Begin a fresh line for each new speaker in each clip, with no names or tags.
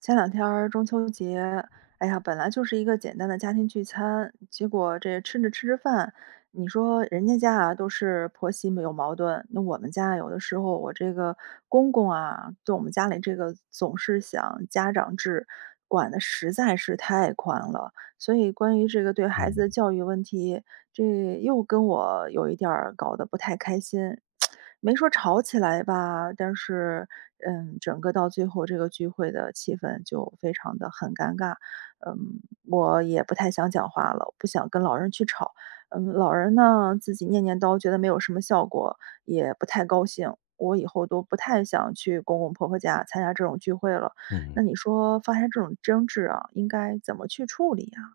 前两天儿中秋节，哎呀，本来就是一个简单的家庭聚餐，结果这吃着吃着饭，你说人家家啊都是婆媳没有矛盾，那我们家有的时候我这个公公啊，对我们家里这个总是想家长制，管的实在是太宽了，所以关于这个对孩子
嗯
的教育问题，这又跟我有一点儿搞得不太开心。没说吵起来吧，但是，整个到最后这个聚会的气氛就非常的很尴尬。嗯，我也不太想讲话了，不想跟老人去吵。嗯，老人呢，自己念念叨，觉得没有什么效果，也不太高兴。我以后都不太想去公公婆婆家参加这种聚会了。
嗯，
那你说发生这种争执啊，应该怎么去处理啊？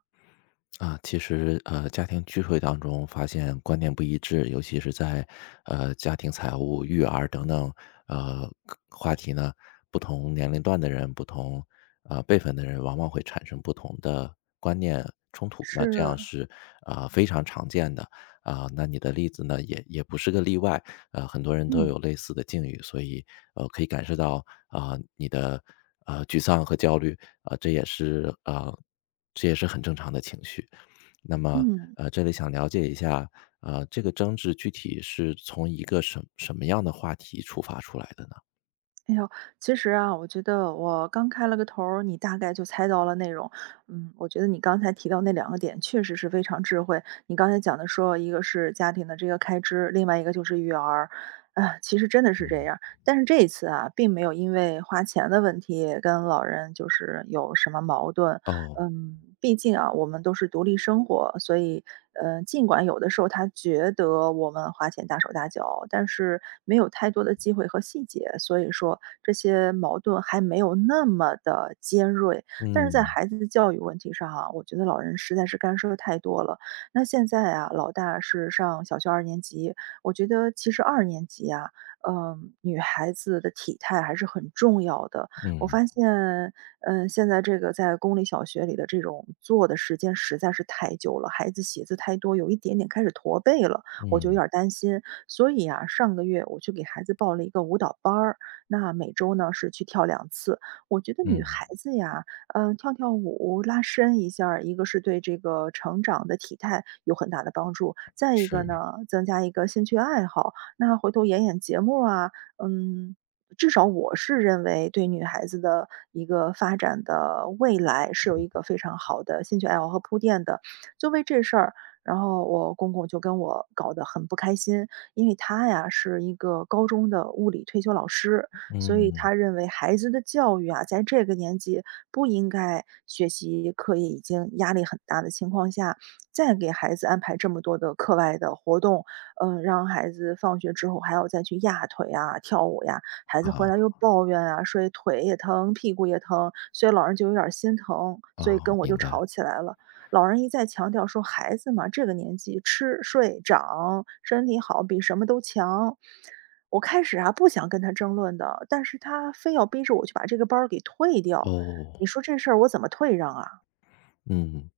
其实家庭聚会当中发现观念不一致，尤其是在家庭财务、育儿等等呃话题呢，不同年龄段的人、不同辈分的人，往往会产生不同的观念冲突。那这
是，
样是非常常见的。那你的例子呢，也不是个例外，呃，很多人都
嗯，
有类似的境遇，所以可以感受到你的沮丧和焦虑，啊、这也是啊、这也是很正常的情绪。那么，
嗯。
这里想了解一下，这个争执具体是从一个什么样的话题出发出来的呢？
哎呦，其实啊，我觉得我刚开了个头儿，你大概就猜到了内容。嗯，我觉得你刚才提到那两个点确实是非常智慧。你刚才讲的说，一个是家庭的这个开支，另外一个就是育儿。啊，其实真的是这
嗯。
样。但是这一次啊，并没有因为花钱的问题跟老人就是有什么矛盾，
哦。
毕竟啊，我们都是独立生活，所以，尽管有的时候他觉得我们花钱大手大脚，但是没有太多的机会和细节，所以说这些矛盾还没有那么的尖锐。但是在
嗯
孩子的教育问题上啊，我觉得老人实在是干涉太多了。那现在啊，老大是上小学二年级，我觉得其实二年级啊，嗯、女孩子的体态还是很重要的。我
嗯
发现嗯，现在这个在公立小学里的这种坐的时间实在是太久了，孩子写字太多，有一点点开始驼背了，我就有
嗯
点儿担心。所以啊，上个月我去给孩子报了一个舞蹈班儿，那每周呢是去跳两次。我觉得女
嗯。
孩子呀，嗯、跳跳舞、拉伸一下儿一个是对这个成长的体态有很大的帮助，再一个
是。
呢，增加一个兴趣爱好。那回头演演节目啊，嗯，至少我是认为对女孩子的一个发展的未来是有一个非常好的兴趣爱好和铺垫的。就为这事儿，然后我公公就跟我搞得很不开心，因为他呀是一个高中的物理退休老师，所以
嗯。
他认为孩子的教育啊，在这个年纪不应该学习课业已经压力很大的情况下，再给孩子安排这么多的课外的活动，嗯、让孩子放学之后还要再去压腿啊、跳舞呀、孩子
啊
回来又抱怨啊，所以腿也疼，屁股也疼，所以老人就有点儿心疼，
啊，
所以跟我就
明白。
吵起来了。老人一再强调说，孩子嘛，这个年纪吃睡长，身体好比什么都强。我开始啊不想跟他争论的，但是他非要逼着我去把这个班儿给退掉，你
哦。
说这事儿我怎么退让啊？
嗯，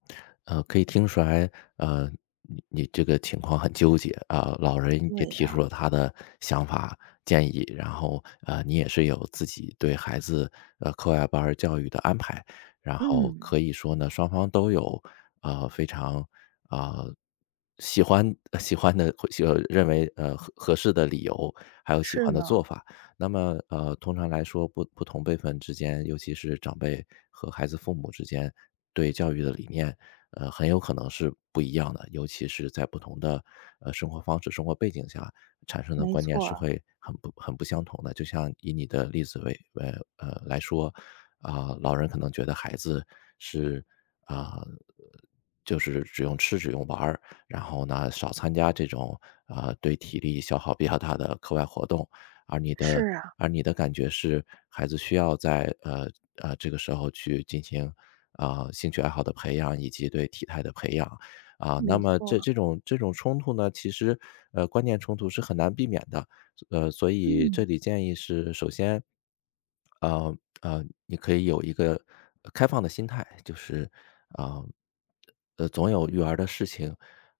可以听出来，呃，你这个情况很纠结啊，老人也
对
提出
呀，
了他的想法建议，然后你也是有自己对孩子课外班儿教育的安排，然后
嗯，
可以说呢，双方都有非常呃喜欢 喜欢的认为合适的理由，还有喜
是
欢的
呢，
做法。那么，通常来说，不同辈分之间，尤其是长辈和孩子父母之间，对教育的理念，很有可能是不一样的，尤其是在不同的生活方式、生活背景下产生的
没
观念
错
是
儿，
会很不相同的。就像以你的例子为来说，老人可能觉得孩子是啊、呃就是只用吃只用玩儿，然后呢少参加这种对体力消耗比较大的课外活动，而你的
是啊，
而你的感觉是孩子需要在这个时候去进行兴趣爱好的培养以及对体态的培养。那
没
么
错
这
儿，
这种这种冲突呢，其实观念冲突是很难避免的。呃，所以这
嗯
里建议是，首先，呃你可以有一个开放的心态，就是啊、呃，总有育儿的事情，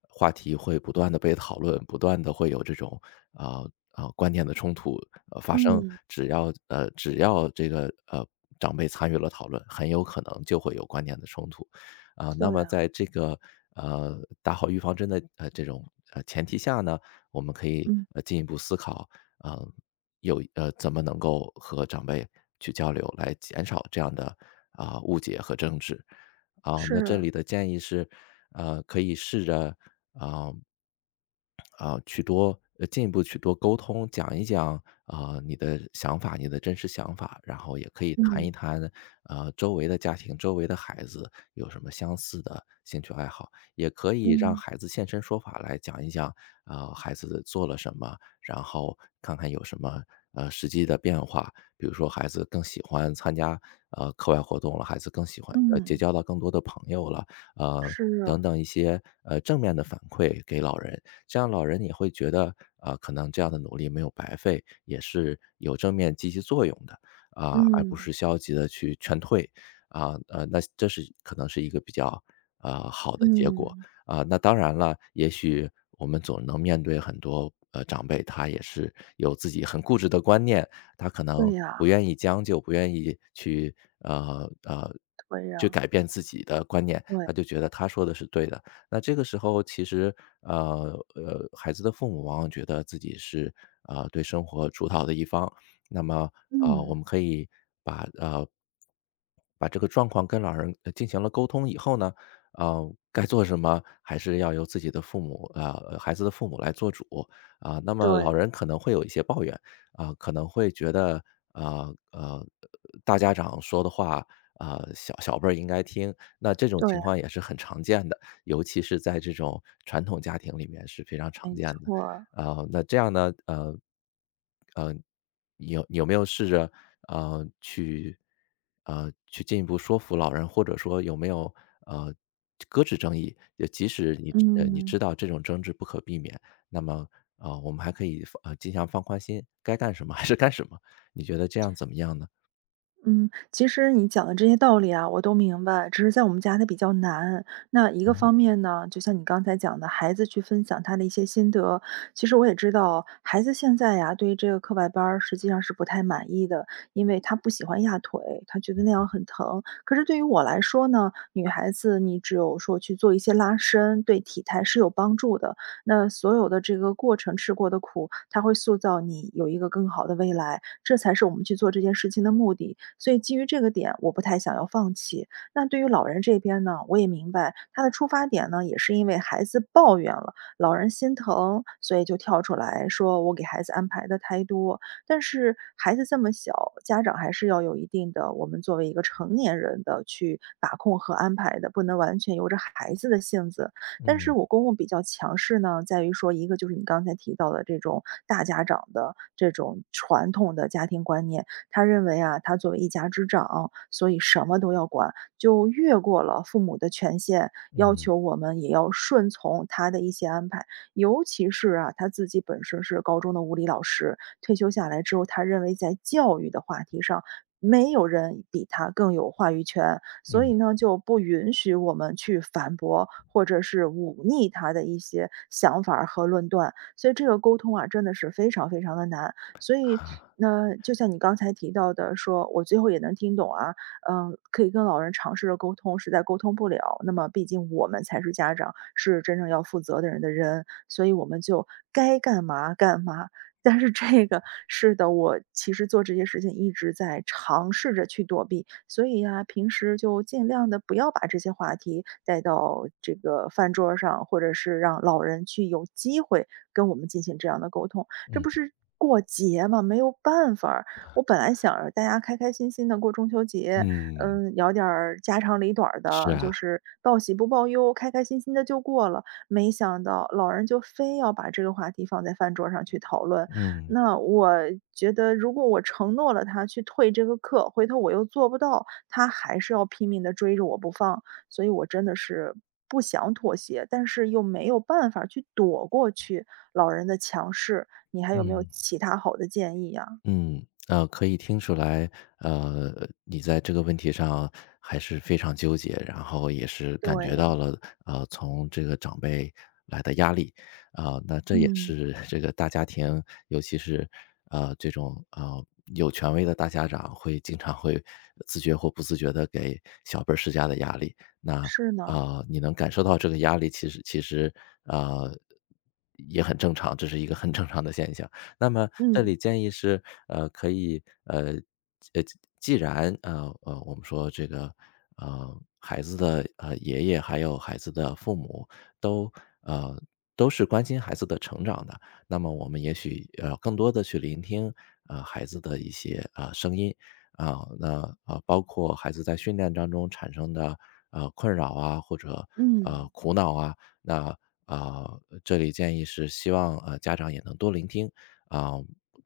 话题会不断的被讨论，不断的会有这种啊观念的冲突发生。
嗯，
只要这个长辈参与了讨论，很有可能就会有观念的冲突。那
对
么
啊，
在这个打好预防针的这种前提下呢，我们可以
嗯，
进一步思考，嗯，有怎么能够和长辈去交流，来减少这样的误解和争执。那这
是，
里的建议是，呃，可以试着啊、去多进一步去多沟通，讲一讲你的想法，你的真实想法，然后也可以谈一
嗯
谈周围的家庭、周围的孩子有什么相似的兴趣爱好，也可以让
嗯。
孩子现身说法来讲一讲孩子做了什么，然后看看有什么实际的变化，比如说孩子更喜欢参加课外活动了，孩子更喜欢结
嗯，
交到更多的朋友了，呃等
是，
等一些正面的反馈给老人，这样老人也会觉得，啊，可能这样的努力没有白费，也是有正面积极作用的，啊，而不
嗯，
是消极的去劝退。啊，呃，那这是可能是一个比较呃，好的结果。
嗯，
啊，那当然了，也许我们总能面对很多，呃，长辈，他也是有自己很固执的观念，他可
对
能
呀，
不愿意将就，不愿意去，呃，呃，
对
去
呀，
改变自己的观念，
对，
他就觉得他说的是对的。那这个时候其实，孩子的父母往往觉得自己是，呃，对生活主导的一方。那么，呃，我
嗯，
们可以把呃，把这个状况跟老人进行了沟通以后呢，该做什么还是要由自己的父母孩子的父母来做主。啊，那么
对，
老人可能会有一些抱怨，啊，可能会觉得，呃呃，大家长说的话，啊，小辈儿应该听，那这种
对
情
呀
况也是很常见的。尤其是在这种传统家庭里面是非常常
没
见的。
错儿
啊，那这样呢，呃，你有没有试着，去去进一步说服老人，或者说有没有，呃，搁置争议，也即使你知
嗯。
道这种争执不可避免。那么，呃，我们还可以尽量放宽心，该干什么还是干什么，你觉得这样怎么样呢？
嗯，其实你讲的这些道理啊，我都明白，只是在我们家它比较难。那一个方
嗯
面呢，就像你刚才讲的，孩子去分享他的一些心得，其实我也知道，孩子现在呀，对于这个课外班儿实际上是不太满意的，因为他不喜欢压腿，他觉得那样很疼。可是对于我来说呢，女孩子你只有说去做一些拉伸，对体态是有帮助的。那所有的这个过程吃过的苦，它会塑造你有一个更好的未来，这才是我们去做这件事情的目的。所以基于这个点，我不太想要放弃。那对于老人这边呢，我也明白他的出发点呢，也是因为孩子抱怨了，老人心疼，所以就跳出来说我给孩子安排的太多。但是孩子这么小，家长还是要有一定的，我们作为一个成年人的去把控和安排的，不能完全由着孩子的性子但是
嗯
我公公比较强势呢，在于说一个就是你刚才提到的这种大家长的这种传统的家庭观念，他认为啊，他作为一家之长，所以什么都要管，就越过了父母的权限，要
嗯
求我们也要顺从他的一些安排。尤其是啊，他自己本身是高中的物理老师，退休下来之后，他认为在教育的话题上，没有人比他更有话语权，所以
嗯
呢，就不允许我们去反驳或者是忤逆他的一些想法儿和论断。所以这个沟通啊，真的是非常非常的难。所以，那就像你刚才提到的说，我最后也能听懂啊，嗯，可以跟老人尝试着沟通，实在沟通不了，那么毕竟我们才是家长，是真正要负责的人的人，所以我们就该干嘛干嘛，但是这个是的，我其实做这些事情一直在尝试着去躲避，所以呀，平时就尽量的不要把这些话题带到这个饭桌儿上，或者是让老人去有机会跟我们进行这样的沟通。这
嗯
不是过节嘛，没有办法儿，我本来想着大家开开心心的过中秋节，
嗯。
嗯，聊点儿家长里短儿
是
的，就
啊。
是报喜不报忧，开开心心的就过了。没想到老人就非要把这个话题放在饭桌上去讨论。
嗯
那我觉得如果我承诺了他去退这个课，回头我又做不到，他还是要拼命的追着我不放，所以我真的是不想妥协，但是又没有办法去躲过去老人的强势。你还有没有
嗯。
其他好的建议呀？
嗯，呃，可以听出来，呃，你在这个问题上还是非常纠结，然后也是感觉
对，
到了，呃，从这个长辈来的压力。那这也
嗯，
是 这个大家庭，尤其是这种有权威的大家长，会经常会自觉或不自觉的给小辈儿施加的压力。那
是呢，
呃，你能感受到这个压力，其实呃也很正常，这是一个很正常的现象。那么这
嗯，
里建议是，可以，呃，既然，我们说这个，呃，孩子的，呃，爷爷还有孩子的父母都，呃，都是关心孩子的成长的，那么我们也许，呃，更多的去聆听，呃，孩子的一些，呃，声音。啊，那，呃，包括孩子在训练当中产生的，呃，困扰啊，或者，呃，
嗯，
苦恼啊，那，呃，这里建议是希望，呃，家长也能多聆听，啊、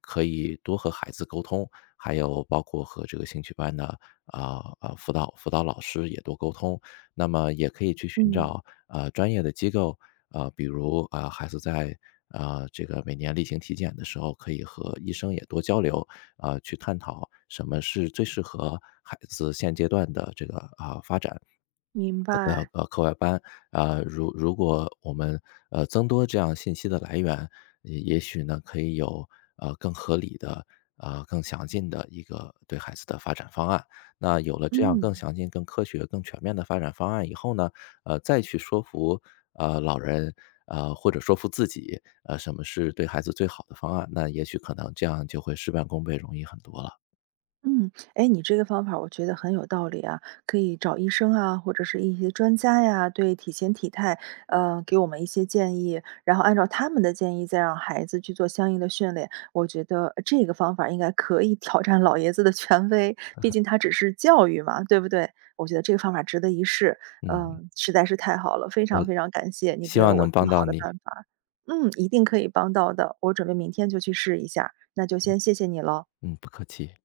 可以多和孩子沟通，还有包括和这个兴趣班的啊呃辅导老师也多沟通。那么也可以去寻
嗯，
找专业的机构，呃，比如呃孩子在这个每年例行体检的时候，可以和医生也多交流，去探讨什么是最适合孩子现阶段的这个发展
明
的
白，
课外班。如果我们增多这样信息的来源，也许呢可以有更合理的、更详尽的一个对孩子的发展方案。那有了这样更
嗯。
详尽、更科学、更全面的发展方案以后呢，呃，再去说服老人，或者说服自己，什么是对孩子最好的方案，那也许可能这样就会事半功倍，容易很多了。
嗯，哎，你这个方法我觉得很有道理啊，可以找医生啊，或者是一些专家呀，对体型体态，给我们一些建议，然后按照他们的建议再让孩子去做相应的训练。我觉得这个方法应该可以挑战老爷子的权威，毕竟他只是教育嘛，对不对？我觉得这个方法值得一试，
嗯，
嗯，实在是太好了，非
那
常非常感谢你
希
给
望
了我
能
这么
帮到
好的
你。
办法，嗯，一定可以帮到的，我准备明天就去试一下，那就先谢谢你了。
嗯，不客气。